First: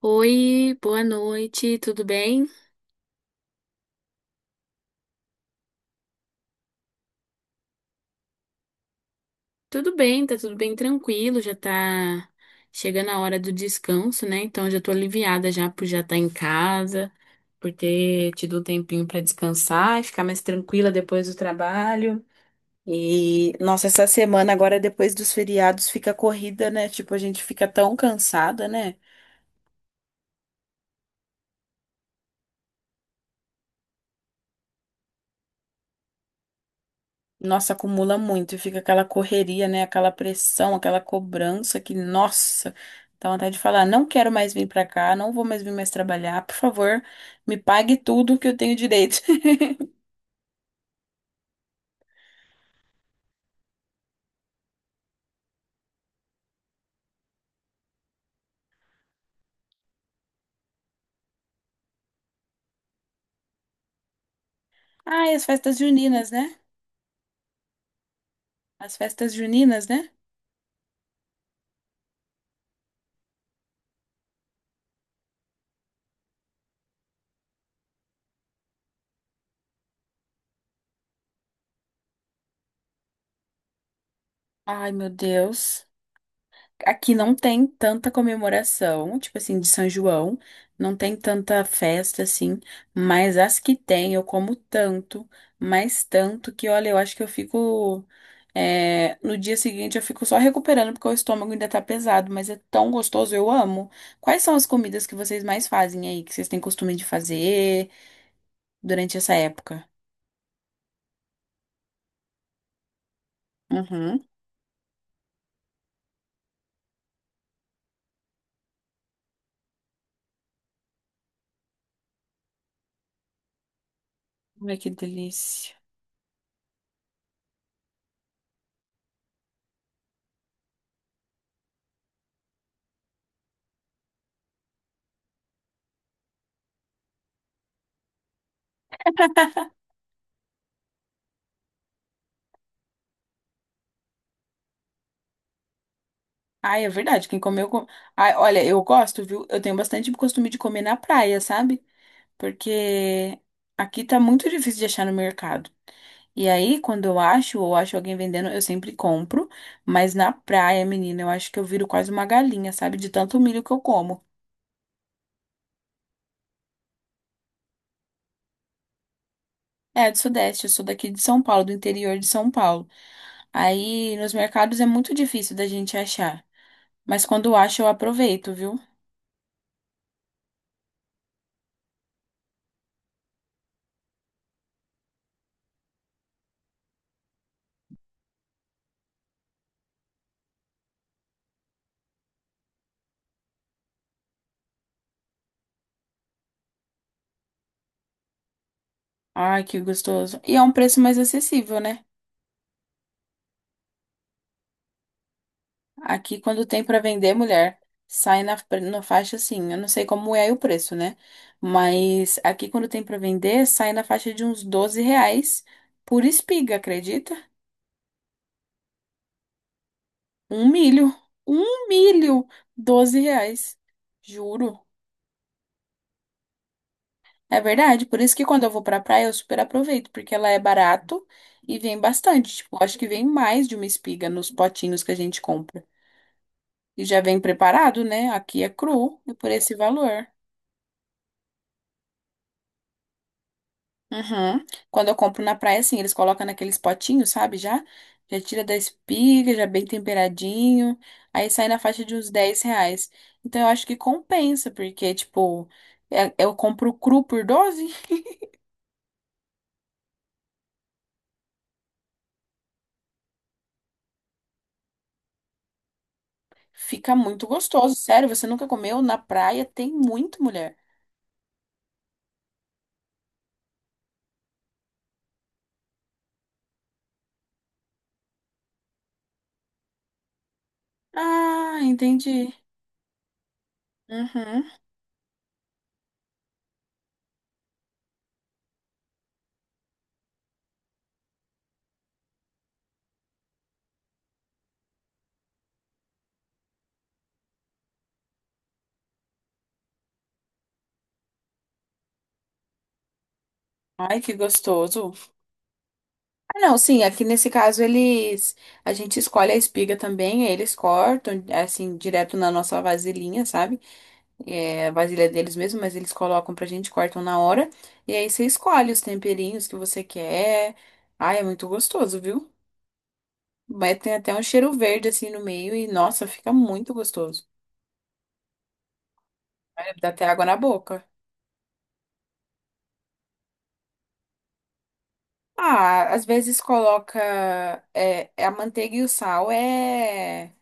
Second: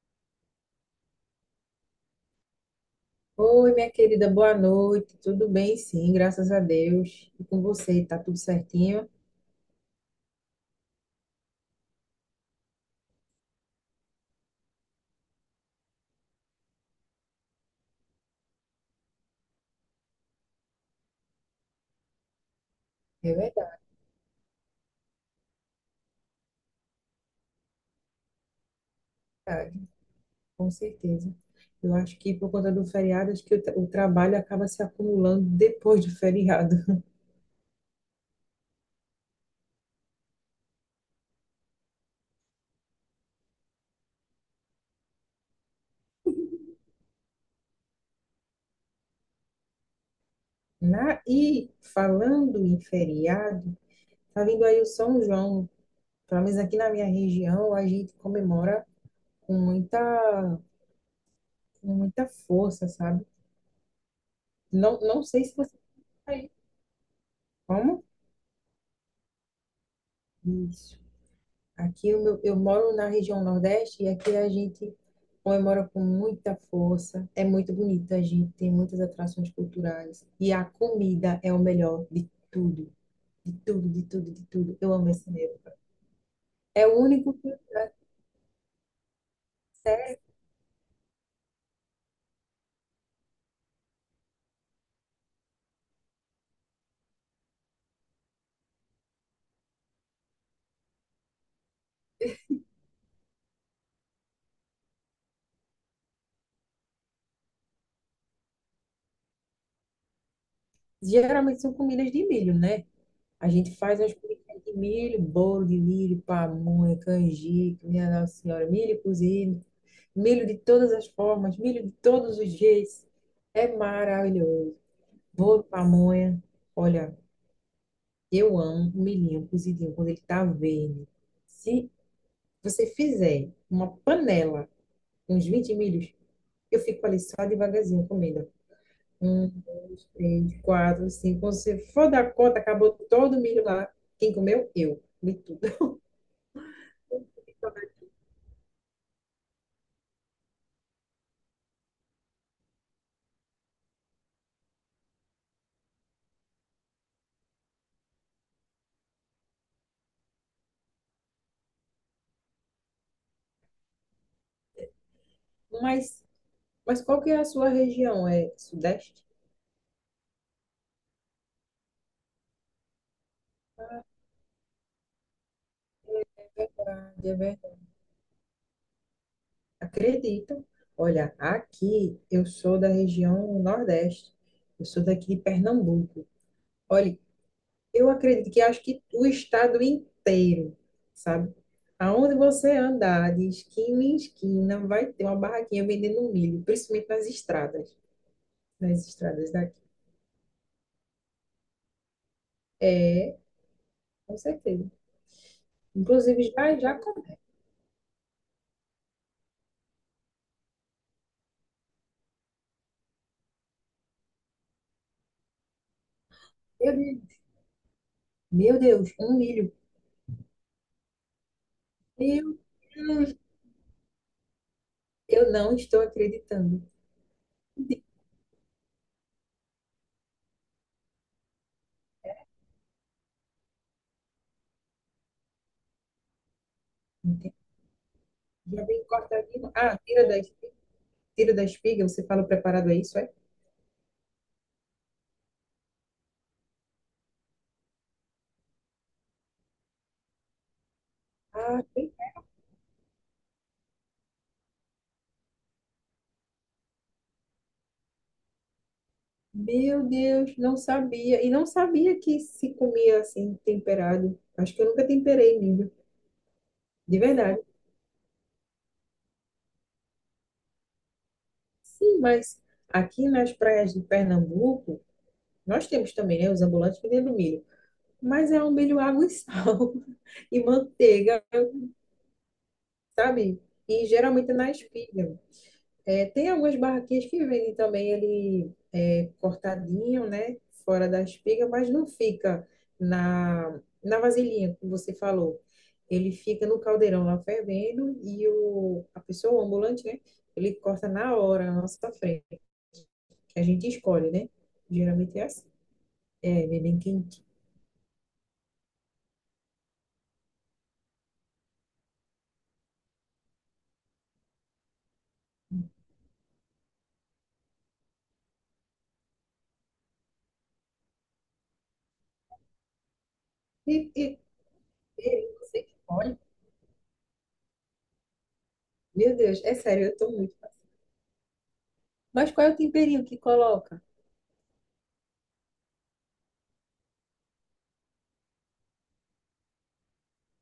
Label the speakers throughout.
Speaker 1: Oi, boa noite, tudo bem?
Speaker 2: Oi, minha querida, boa noite. Tudo bem? Sim, graças a Deus. E com você, tá tudo certinho?
Speaker 1: Tudo bem, tá tudo bem tranquilo, já tá chegando a hora do descanso, né? Então já tô aliviada já por já estar em casa, por ter tido um tempinho pra descansar e ficar mais tranquila depois do trabalho. E,
Speaker 2: É
Speaker 1: nossa, essa semana agora, depois dos feriados, fica corrida, né? Tipo, a gente fica tão cansada, né?
Speaker 2: verdade, com certeza. Eu acho que por conta do feriado, acho que o trabalho acaba se acumulando depois do feriado.
Speaker 1: Nossa, acumula muito e fica aquela correria, né? Aquela pressão, aquela cobrança que, nossa, dá vontade de falar, não quero mais vir pra cá, não vou mais vir mais trabalhar, por favor, me pague tudo que eu tenho direito.
Speaker 2: E falando em feriado, tá vindo aí o São João. Pelo menos aqui na minha região, a gente comemora com muita, com muita força, sabe? Não, não
Speaker 1: Ai, as
Speaker 2: sei se você
Speaker 1: festas juninas,
Speaker 2: tá aí.
Speaker 1: né?
Speaker 2: Como?
Speaker 1: As festas juninas, né?
Speaker 2: Isso. Aqui eu moro na região Nordeste e aqui a gente comemora com muita força. É muito bonito, a gente tem muitas atrações culturais. E a comida é o melhor de tudo, de tudo, de tudo, de tudo.
Speaker 1: Ai,
Speaker 2: Eu
Speaker 1: meu
Speaker 2: amo esse medo.
Speaker 1: Deus.
Speaker 2: É o
Speaker 1: Aqui
Speaker 2: único
Speaker 1: não
Speaker 2: que
Speaker 1: tem tanta comemoração, tipo assim, de São
Speaker 2: serve.
Speaker 1: João, não tem tanta festa assim, mas as que tem eu como tanto, mais tanto que olha, eu acho que eu fico. No dia seguinte eu fico só recuperando porque o estômago ainda tá pesado, mas é tão gostoso, eu amo. Quais são as comidas que vocês mais fazem aí, que vocês têm costume de fazer durante essa época?
Speaker 2: Geralmente são comidas de milho, né? A gente faz as
Speaker 1: Uhum.
Speaker 2: comidas de milho, bolo de milho, pamonha, canjica, minha Nossa Senhora, milho cozido, milho de todas as formas, milho de todos os jeitos. É maravilhoso.
Speaker 1: Ai, que
Speaker 2: Bolo de
Speaker 1: delícia.
Speaker 2: pamonha. Olha, eu amo o milhinho cozidinho quando ele tá verde. Se você fizer uma panela com uns 20 milhos, eu fico ali só devagarzinho comendo. Um, dois, três, quatro, cinco. Quando você for dar conta, acabou todo o milho lá. Quem comeu? Eu. Comi tudo.
Speaker 1: Ai, é verdade. Quem comeu. Com... Ai, olha, eu gosto, viu? Eu tenho bastante costume de comer na praia, sabe? Porque aqui tá muito difícil de achar no mercado. E aí, quando eu acho ou acho alguém vendendo, eu sempre compro. Mas na praia, menina, eu acho que eu viro quase uma galinha, sabe? De tanto milho que eu como.
Speaker 2: Mas, mas qual que é a sua região? É Sudeste?
Speaker 1: É, do Sudeste, eu sou daqui de São Paulo, do interior de São Paulo. Aí, nos mercados é muito difícil da gente achar.
Speaker 2: É
Speaker 1: Mas
Speaker 2: verdade, é
Speaker 1: quando
Speaker 2: verdade.
Speaker 1: acho, eu aproveito, viu?
Speaker 2: Acredito. Olha, aqui eu sou da região Nordeste. Eu sou daqui de Pernambuco. Olha, eu acredito que acho que o estado inteiro, sabe? Aonde você andar, de esquina em esquina, vai ter uma barraquinha vendendo milho, principalmente nas estradas
Speaker 1: Ai,
Speaker 2: daqui.
Speaker 1: que gostoso. E é um preço mais acessível, né?
Speaker 2: É, com certeza.
Speaker 1: Aqui,
Speaker 2: Inclusive,
Speaker 1: quando
Speaker 2: já,
Speaker 1: tem
Speaker 2: já
Speaker 1: pra vender,
Speaker 2: comprei.
Speaker 1: mulher, sai na faixa assim. Eu não sei como é aí o preço, né? Mas aqui, quando tem pra vender, sai na faixa de uns 12 reais por espiga,
Speaker 2: Meu
Speaker 1: acredita?
Speaker 2: Deus, meu Deus, um milho.
Speaker 1: Um milho. Um milho!
Speaker 2: Meu
Speaker 1: doze
Speaker 2: Deus,
Speaker 1: reais. Juro.
Speaker 2: eu não estou acreditando.
Speaker 1: É verdade. Por isso que quando eu vou pra praia, eu super aproveito, porque ela é barato e vem bastante. Tipo, eu acho que vem mais de uma espiga nos potinhos que a gente compra. E já vem
Speaker 2: Entende?
Speaker 1: preparado, né? Aqui é
Speaker 2: Já vem
Speaker 1: cru e por
Speaker 2: cortadinho.
Speaker 1: esse
Speaker 2: Ah,
Speaker 1: valor.
Speaker 2: tira da espiga, você fala o preparado, é isso? É?
Speaker 1: Uhum. Quando eu compro na praia, assim, eles colocam naqueles potinhos, sabe? Já tira da espiga, já bem temperadinho. Aí sai na
Speaker 2: Ah,
Speaker 1: faixa de uns 10 reais. Então eu acho que compensa, porque, tipo, eu compro cru por doze,
Speaker 2: meu Deus, não sabia. E não sabia que se comia assim, temperado. Acho que eu nunca temperei milho,
Speaker 1: fica
Speaker 2: de
Speaker 1: muito
Speaker 2: verdade.
Speaker 1: gostoso. Sério, você nunca comeu na praia? Tem muito, mulher.
Speaker 2: Sim, mas aqui nas praias de Pernambuco, nós temos também, né, os ambulantes vendendo milho. Mas é um milho água e sal e manteiga,
Speaker 1: Ah, entendi.
Speaker 2: sabe? E geralmente é
Speaker 1: Uhum.
Speaker 2: na espiga. É, tem algumas barraquinhas que vendem também ele é, cortadinho, né? Fora da espiga, mas não fica na, na vasilhinha, como você falou. Ele fica no caldeirão lá fervendo e o, a pessoa, o ambulante, né? Ele corta na hora, na nossa frente, que a gente
Speaker 1: Ai,
Speaker 2: escolhe,
Speaker 1: que
Speaker 2: né?
Speaker 1: gostoso.
Speaker 2: Geralmente é assim.
Speaker 1: Ah,
Speaker 2: É,
Speaker 1: não,
Speaker 2: ele é bem
Speaker 1: sim, aqui
Speaker 2: quente.
Speaker 1: nesse caso eles. A gente escolhe a espiga também, aí eles cortam, assim, direto na nossa vasilhinha, sabe? A vasilha deles mesmo, mas eles colocam pra gente, cortam na hora. E aí você escolhe os temperinhos que você quer. Ai, é muito gostoso, viu? Mas
Speaker 2: E,
Speaker 1: tem até
Speaker 2: e,
Speaker 1: um cheiro verde assim no
Speaker 2: e
Speaker 1: meio
Speaker 2: você
Speaker 1: e,
Speaker 2: que
Speaker 1: nossa,
Speaker 2: escolhe?
Speaker 1: fica muito gostoso.
Speaker 2: Meu Deus, é
Speaker 1: Ai,
Speaker 2: sério,
Speaker 1: dá
Speaker 2: eu
Speaker 1: até
Speaker 2: tô
Speaker 1: água
Speaker 2: muito.
Speaker 1: na
Speaker 2: Fácil.
Speaker 1: boca.
Speaker 2: Mas qual é o temperinho que coloca?
Speaker 1: Ah, às vezes coloca a manteiga e o sal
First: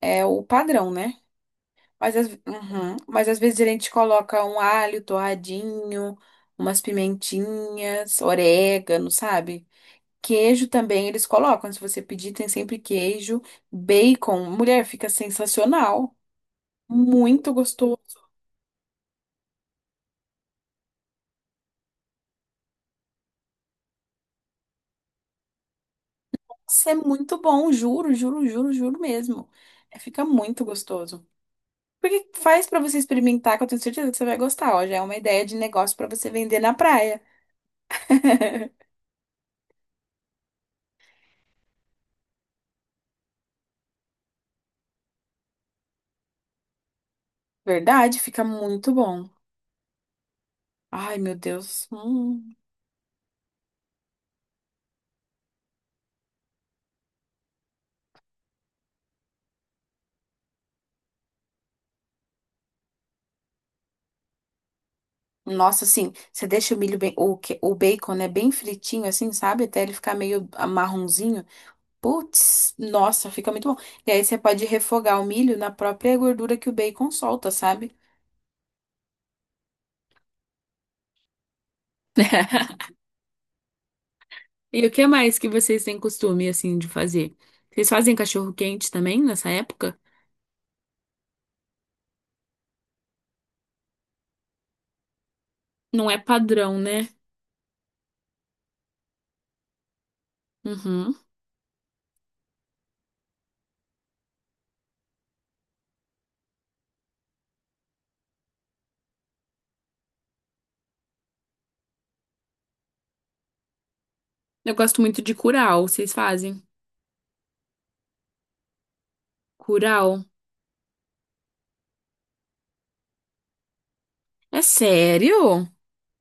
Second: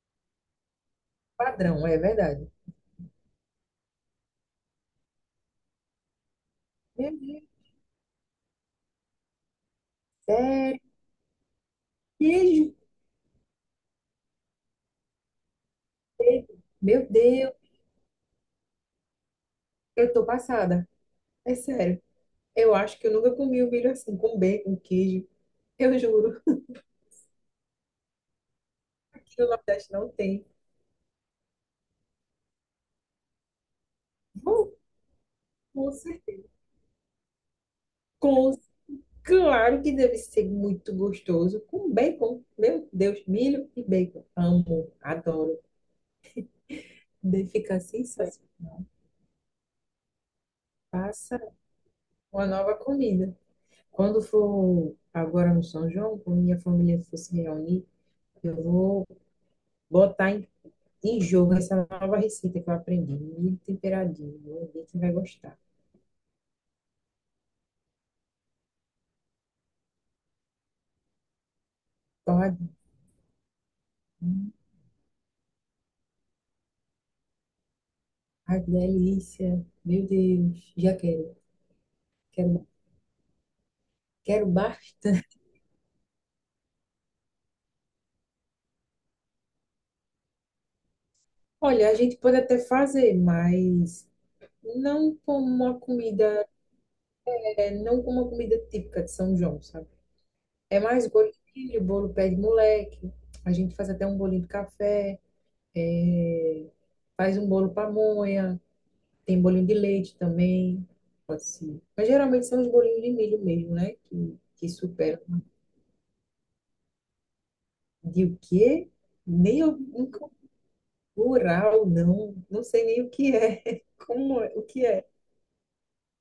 Speaker 1: é o padrão, né?
Speaker 2: Padrão, é
Speaker 1: Mas,
Speaker 2: verdade.
Speaker 1: uhum. Mas às vezes a gente coloca um alho torradinho, umas
Speaker 2: Meu Deus,
Speaker 1: pimentinhas, orégano, sabe? Queijo
Speaker 2: sério.
Speaker 1: também eles colocam. Se você pedir, tem
Speaker 2: Queijo.
Speaker 1: sempre queijo, bacon. Mulher, fica sensacional.
Speaker 2: Meu
Speaker 1: Muito
Speaker 2: Deus,
Speaker 1: gostoso.
Speaker 2: eu tô passada. É sério. Eu acho que eu nunca comi um milho assim, com bacon, queijo. Eu juro,
Speaker 1: Nossa, é muito bom, juro, juro, juro, juro
Speaker 2: aqui
Speaker 1: mesmo.
Speaker 2: no Nordeste
Speaker 1: É,
Speaker 2: não
Speaker 1: fica
Speaker 2: tem.
Speaker 1: muito gostoso. Porque faz pra você experimentar, que eu tenho certeza que você vai
Speaker 2: Bom,
Speaker 1: gostar. Ó, já é uma ideia de
Speaker 2: com
Speaker 1: negócio pra você
Speaker 2: certeza.
Speaker 1: vender na praia.
Speaker 2: Com- Claro que deve ser muito gostoso. Com bacon. Meu Deus, milho e bacon. Amo, adoro. Deve ficar
Speaker 1: Verdade, fica
Speaker 2: sensacional.
Speaker 1: muito bom. Ai, meu
Speaker 2: Passa
Speaker 1: Deus.
Speaker 2: uma
Speaker 1: Hum.
Speaker 2: nova comida. Quando for agora no São João, quando minha família for se reunir, eu vou botar em de jogo essa nova receita que eu aprendi. Milho temperadinho. Vou ver quem vai gostar.
Speaker 1: Nossa, assim, você deixa o milho bem, o bacon, né, bem fritinho, assim, sabe? Até ele ficar meio marronzinho.
Speaker 2: Torradinho.
Speaker 1: Putz, nossa, fica muito bom. E aí você pode refogar o milho na própria gordura que o bacon solta, sabe?
Speaker 2: Ai, que delícia. Meu Deus. Já quero. Quero, quero
Speaker 1: E o que
Speaker 2: bastante.
Speaker 1: mais que vocês têm costume, assim, de fazer? Vocês fazem cachorro-quente também nessa época?
Speaker 2: Olha, a gente pode até fazer, mas não como uma
Speaker 1: Não é
Speaker 2: comida,
Speaker 1: padrão, né?
Speaker 2: é, não como uma comida típica de São João, sabe? É mais
Speaker 1: Uhum.
Speaker 2: bolo de milho, bolo pé de moleque. A gente faz até um bolinho de café. É, faz um bolo pamonha. Tem bolinho de leite também, pode ser. Mas geralmente são os bolinhos de milho mesmo, né? Que
Speaker 1: Eu gosto muito
Speaker 2: superam.
Speaker 1: de curau. Vocês fazem?
Speaker 2: De o quê? Nem eu, nunca
Speaker 1: Curau?
Speaker 2: rural, não. Não sei nem o que é. Como é?
Speaker 1: É
Speaker 2: O que é?
Speaker 1: sério?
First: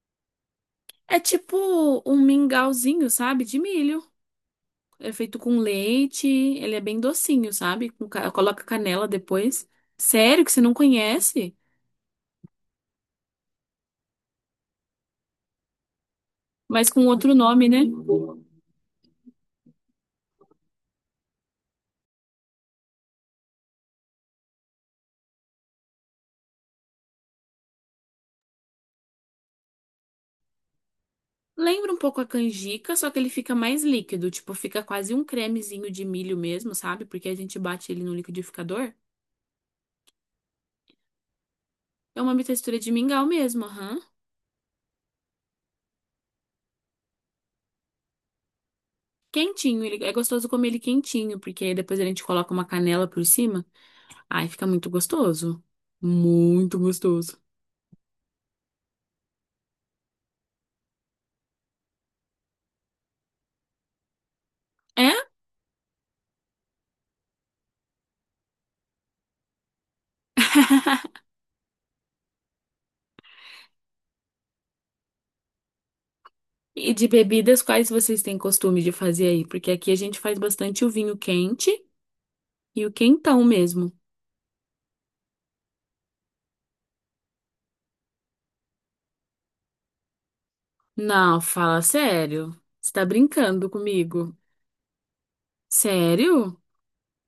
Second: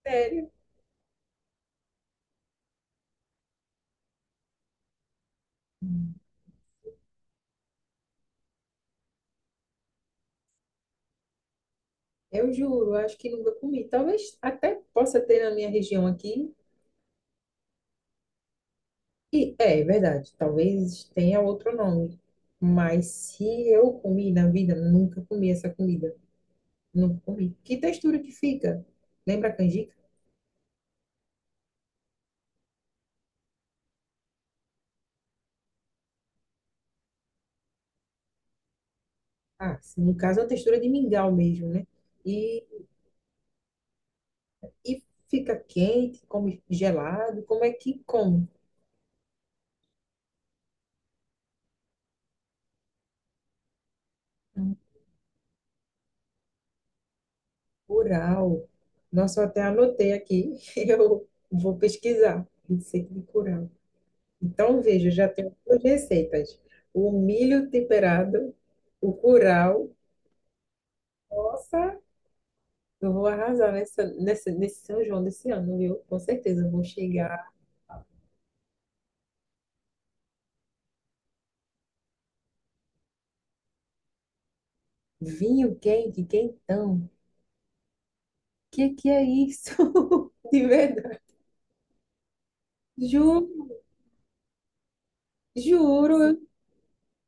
Speaker 2: Sério.
Speaker 1: É tipo um mingauzinho, sabe? De milho. É feito com leite. Ele é bem docinho, sabe? Coloca canela depois. Sério que você não conhece?
Speaker 2: Eu juro, acho que nunca comi. Talvez até possa ter na minha região aqui.
Speaker 1: Mas com outro nome, né?
Speaker 2: E é verdade, talvez tenha outro nome. Mas se eu comi na vida, nunca comi essa comida. Nunca comi. Que textura que fica? Lembra a canjica?
Speaker 1: Lembra um pouco a canjica, só que ele fica mais líquido, tipo, fica quase um cremezinho de milho mesmo, sabe? Porque a gente bate ele no liquidificador.
Speaker 2: Ah, sim, no caso é uma textura de mingau mesmo, né?
Speaker 1: É uma
Speaker 2: E,
Speaker 1: textura de mingau mesmo, aham.
Speaker 2: e fica quente, come gelado, como é que come?
Speaker 1: Quentinho, ele, é gostoso comer ele quentinho, porque aí depois a gente coloca uma canela por cima. Ai, fica
Speaker 2: Hum.
Speaker 1: muito gostoso. Muito gostoso.
Speaker 2: Curau. Nossa, eu até anotei aqui, eu vou pesquisar, receita de curau. Então, veja,
Speaker 1: É?
Speaker 2: já tenho duas receitas. O milho temperado, o curau. Nossa, eu vou arrasar nessa, nessa, nesse São João desse ano, viu? Com certeza eu vou
Speaker 1: E de
Speaker 2: chegar.
Speaker 1: bebidas, quais vocês têm costume de fazer aí? Porque aqui a gente faz bastante o vinho quente e o quentão mesmo.
Speaker 2: Vinho quente, quentão. Que é isso? De verdade.
Speaker 1: Não, fala sério. Você tá
Speaker 2: Juro,
Speaker 1: brincando comigo?
Speaker 2: juro,
Speaker 1: Sério?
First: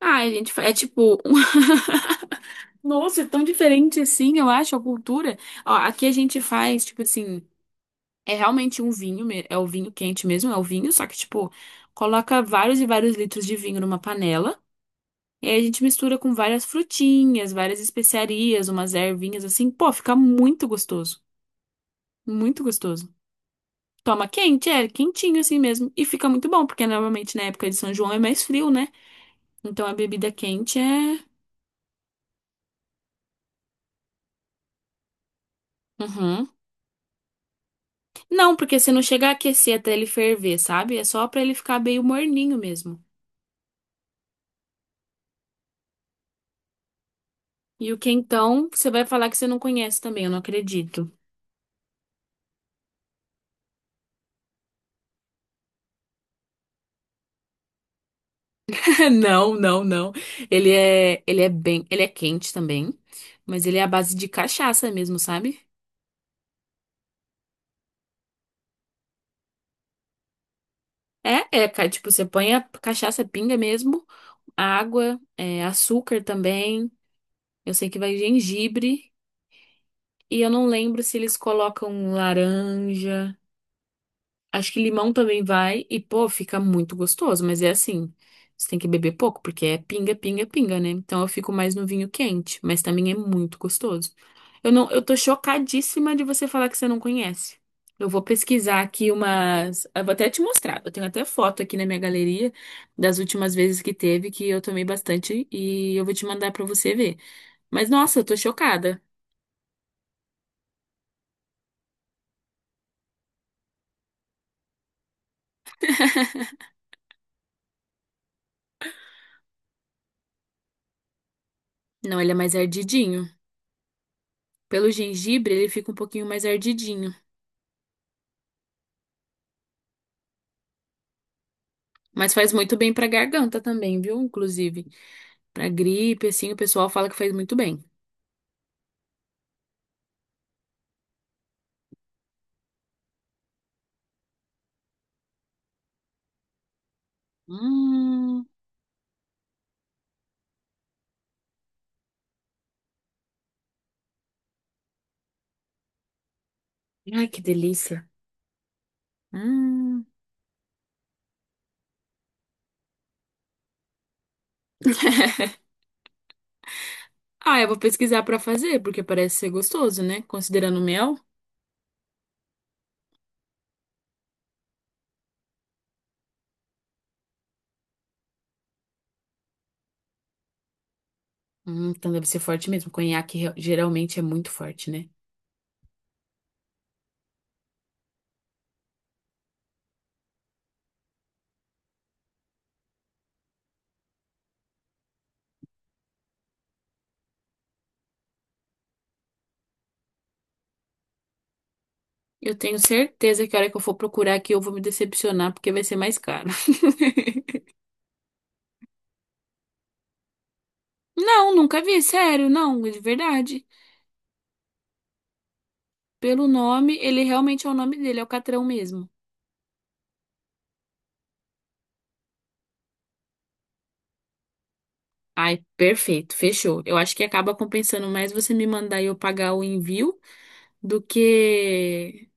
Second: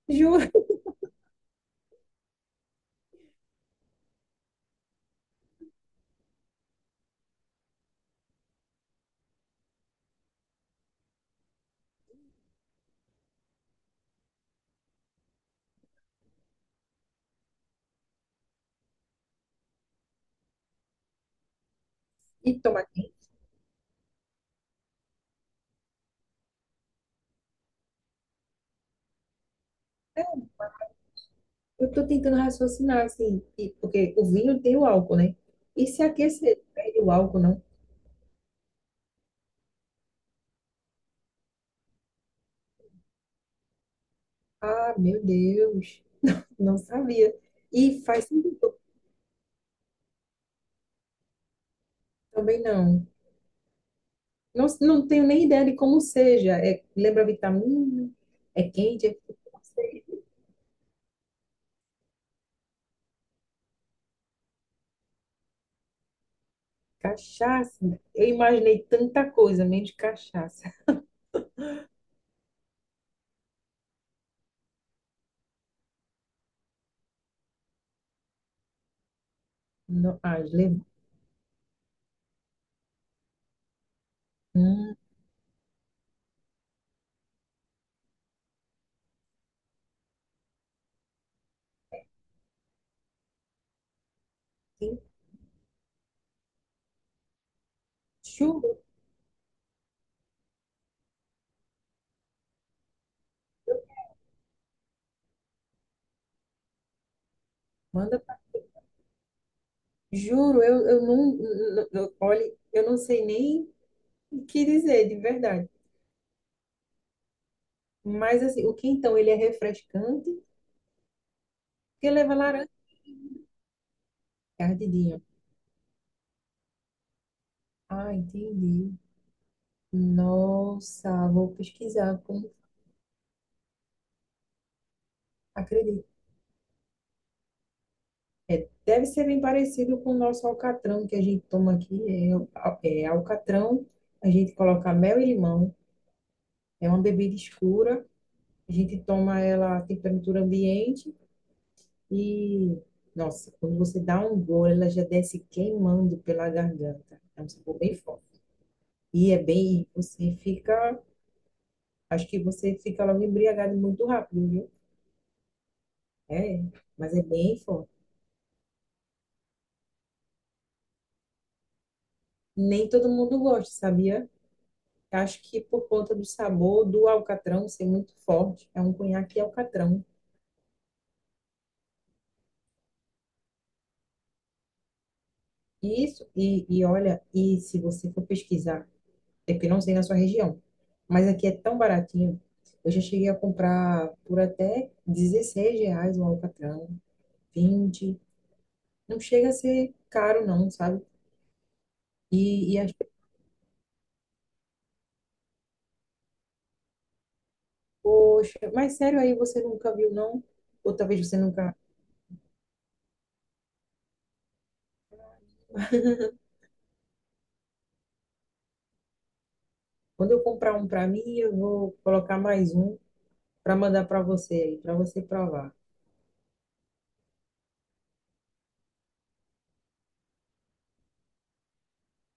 Speaker 1: Ah, a
Speaker 2: juro.
Speaker 1: gente, é tipo. Nossa, é tão diferente assim, eu acho, a cultura. Ó, aqui a gente faz, tipo assim, é realmente um vinho, é o vinho quente mesmo, é o vinho, só que, tipo, coloca vários e vários litros de vinho numa panela. E aí a gente mistura com várias frutinhas, várias especiarias, umas ervinhas assim. Pô, fica muito gostoso.
Speaker 2: E
Speaker 1: Muito
Speaker 2: toma
Speaker 1: gostoso.
Speaker 2: aqui.
Speaker 1: Toma quente, é, quentinho assim mesmo. E fica muito bom, porque normalmente na época de São João é mais frio, né? Então a bebida quente é.
Speaker 2: Eu tô tentando raciocinar, assim, e- porque o vinho tem o álcool, né? E se
Speaker 1: Uhum.
Speaker 2: aquecer, perde o álcool, não?
Speaker 1: Não, porque você não chega a aquecer até ele ferver, sabe? É só pra ele ficar meio morninho mesmo.
Speaker 2: Ah, meu Deus, não sabia.
Speaker 1: E o
Speaker 2: E faz
Speaker 1: quentão,
Speaker 2: sentido.
Speaker 1: você vai falar que você não conhece também, eu não acredito.
Speaker 2: Também não. Não, não tenho nem ideia de como seja. É, lembra vitamina? É quente? É frio?
Speaker 1: Não,
Speaker 2: Não
Speaker 1: não,
Speaker 2: sei.
Speaker 1: não. Ele é bem, ele é quente também, mas ele é à base de cachaça mesmo, sabe?
Speaker 2: Cachaça. Eu imaginei tanta coisa, menos cachaça.
Speaker 1: Tipo, você põe a cachaça pinga mesmo, água, açúcar também. Eu sei que vai gengibre
Speaker 2: Não, ah,
Speaker 1: e eu não
Speaker 2: lembra?
Speaker 1: lembro se eles colocam laranja. Acho que
Speaker 2: Hum,
Speaker 1: limão também vai e, pô, fica muito gostoso, mas é assim, você tem que beber pouco porque é pinga, né? Então eu fico mais no vinho quente, mas também é muito gostoso. Eu não,
Speaker 2: tem
Speaker 1: Eu tô chocadíssima de você falar que você não conhece. Eu vou
Speaker 2: churro.
Speaker 1: pesquisar aqui umas, eu vou até te mostrar. Eu tenho até foto aqui na minha galeria das últimas vezes que teve que eu tomei bastante e eu vou te mandar pra você ver. Mas nossa, eu tô chocada.
Speaker 2: Juro, eu, eu olhe, eu não sei nem o que dizer, de verdade. Mas assim, o quentão, ele é refrescante, porque
Speaker 1: Não, ele é
Speaker 2: leva
Speaker 1: mais
Speaker 2: laranja,
Speaker 1: ardidinho. Pelo
Speaker 2: cardidinho.
Speaker 1: gengibre, ele fica um pouquinho mais ardidinho.
Speaker 2: Ah, entendi. Nossa, vou pesquisar,
Speaker 1: Mas
Speaker 2: como,
Speaker 1: faz muito bem pra garganta também, viu? Inclusive, pra
Speaker 2: acredito.
Speaker 1: gripe, assim, o pessoal fala que faz muito bem.
Speaker 2: Deve ser bem parecido com o nosso alcatrão que a gente toma aqui. É, é alcatrão, a gente coloca mel e limão. É uma bebida escura,
Speaker 1: Hum.
Speaker 2: a gente toma ela a temperatura ambiente. E, nossa, quando você dá um gole, ela já desce queimando pela garganta.
Speaker 1: Ai, que
Speaker 2: É um sabor bem
Speaker 1: delícia.
Speaker 2: forte. E é bem,
Speaker 1: Hum.
Speaker 2: você fica, acho que você fica logo embriagado muito rápido, viu? É, mas é bem
Speaker 1: Ah, eu vou
Speaker 2: forte.
Speaker 1: pesquisar pra fazer, porque parece ser gostoso, né? Considerando o mel.
Speaker 2: Nem todo mundo gosta, sabia? Acho que por conta do sabor do alcatrão ser muito forte, é um conhaque alcatrão.
Speaker 1: Então deve ser forte mesmo. Geralmente é muito forte, né?
Speaker 2: Isso, e olha, e se você for pesquisar. É porque não sei na sua região. Mas aqui é tão baratinho. Eu já cheguei a comprar por até R$ 16 o alcatrão, 20. Não chega a ser caro, não, sabe?
Speaker 1: Eu
Speaker 2: E,
Speaker 1: tenho
Speaker 2: e acho,
Speaker 1: certeza que a hora que eu for procurar aqui, eu vou me decepcionar, porque vai ser mais caro.
Speaker 2: poxa, mas sério aí, você nunca viu, não? Ou talvez você
Speaker 1: Não,
Speaker 2: nunca.
Speaker 1: nunca vi, sério, não, de verdade. Pelo nome, ele realmente é o nome dele, é o Catrão mesmo.
Speaker 2: Quando eu comprar um para mim, eu vou colocar mais um para mandar para você aí, para você
Speaker 1: Ai,
Speaker 2: provar.
Speaker 1: perfeito, fechou. Eu acho que acaba compensando mais você me mandar e eu pagar o envio do que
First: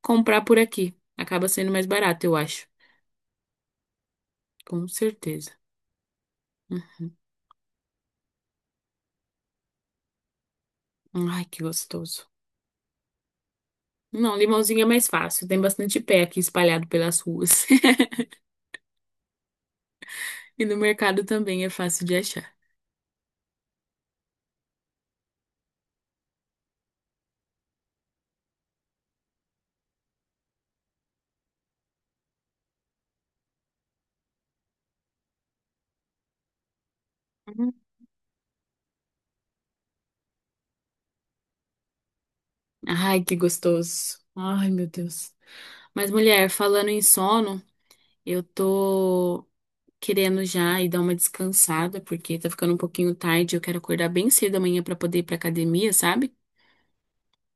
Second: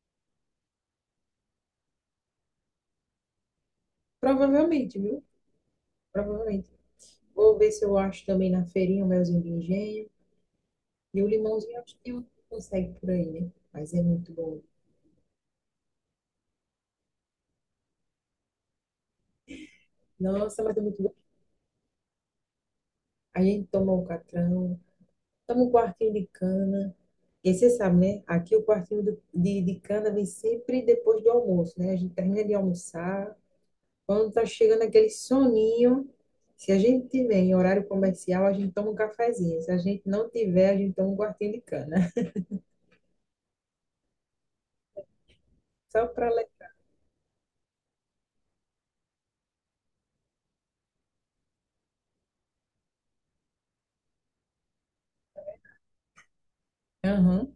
Speaker 1: comprar por aqui. Acaba sendo mais barato, eu acho. Com
Speaker 2: Provavelmente, viu?
Speaker 1: certeza.
Speaker 2: Provavelmente. Vou ver se eu acho também na feirinha o melzinho de engenho. E o
Speaker 1: Ai, que
Speaker 2: limãozinho, acho que eu
Speaker 1: gostoso.
Speaker 2: consegue por aí, né? Mas é muito
Speaker 1: Não,
Speaker 2: bom.
Speaker 1: limãozinho é mais fácil. Tem bastante pé aqui espalhado pelas ruas.
Speaker 2: Nossa,
Speaker 1: E no
Speaker 2: mas é muito bom.
Speaker 1: mercado também é fácil de achar.
Speaker 2: A gente toma um catrão, toma um quartinho de cana. E você sabe, né? Aqui o quartinho de cana vem sempre depois do almoço, né? A gente termina de almoçar. Quando tá chegando aquele soninho, se a gente tiver em
Speaker 1: Uhum.
Speaker 2: horário comercial, a gente toma um cafezinho. Se a gente não tiver, a gente toma um quartinho de cana.
Speaker 1: Ai, que gostoso. Ai, meu Deus.
Speaker 2: Só
Speaker 1: Mas,
Speaker 2: para ler.
Speaker 1: mulher, falando em sono, eu tô querendo já e dar uma descansada, porque tá ficando um pouquinho tarde, eu quero acordar bem cedo amanhã pra poder ir pra academia, sabe?
Speaker 2: Aham,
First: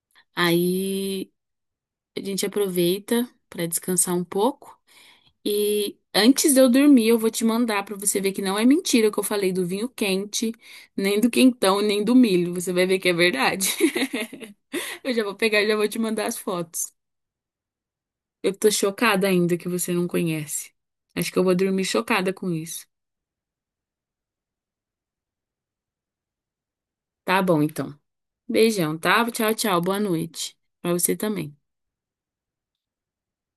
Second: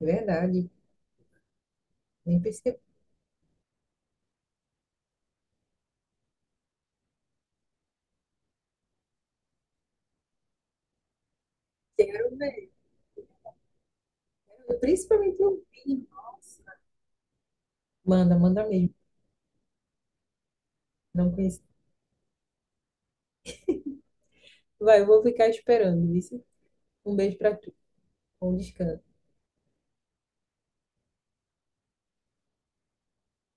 Speaker 2: é verdade.
Speaker 1: Aí a
Speaker 2: Nem
Speaker 1: gente
Speaker 2: percebi.
Speaker 1: aproveita pra descansar um pouco e antes de eu dormir, eu vou te mandar pra você ver que não é mentira que eu falei do vinho quente, nem do quentão, nem do
Speaker 2: Quero
Speaker 1: milho.
Speaker 2: ver.
Speaker 1: Você vai ver que é verdade. Eu já vou
Speaker 2: Principalmente
Speaker 1: pegar
Speaker 2: o
Speaker 1: e já vou te
Speaker 2: vinho.
Speaker 1: mandar as
Speaker 2: Nossa.
Speaker 1: fotos.
Speaker 2: Manda,
Speaker 1: Eu
Speaker 2: manda
Speaker 1: tô
Speaker 2: mesmo.
Speaker 1: chocada ainda que você não conhece. Acho
Speaker 2: Não
Speaker 1: que eu vou
Speaker 2: conheço.
Speaker 1: dormir chocada com isso.
Speaker 2: Vai, eu vou ficar esperando, viu? Um beijo
Speaker 1: Tá
Speaker 2: pra
Speaker 1: bom,
Speaker 2: tu.
Speaker 1: então.
Speaker 2: Bom
Speaker 1: Beijão,
Speaker 2: descanso.
Speaker 1: tá? Tchau, tchau. Boa noite. Pra você também.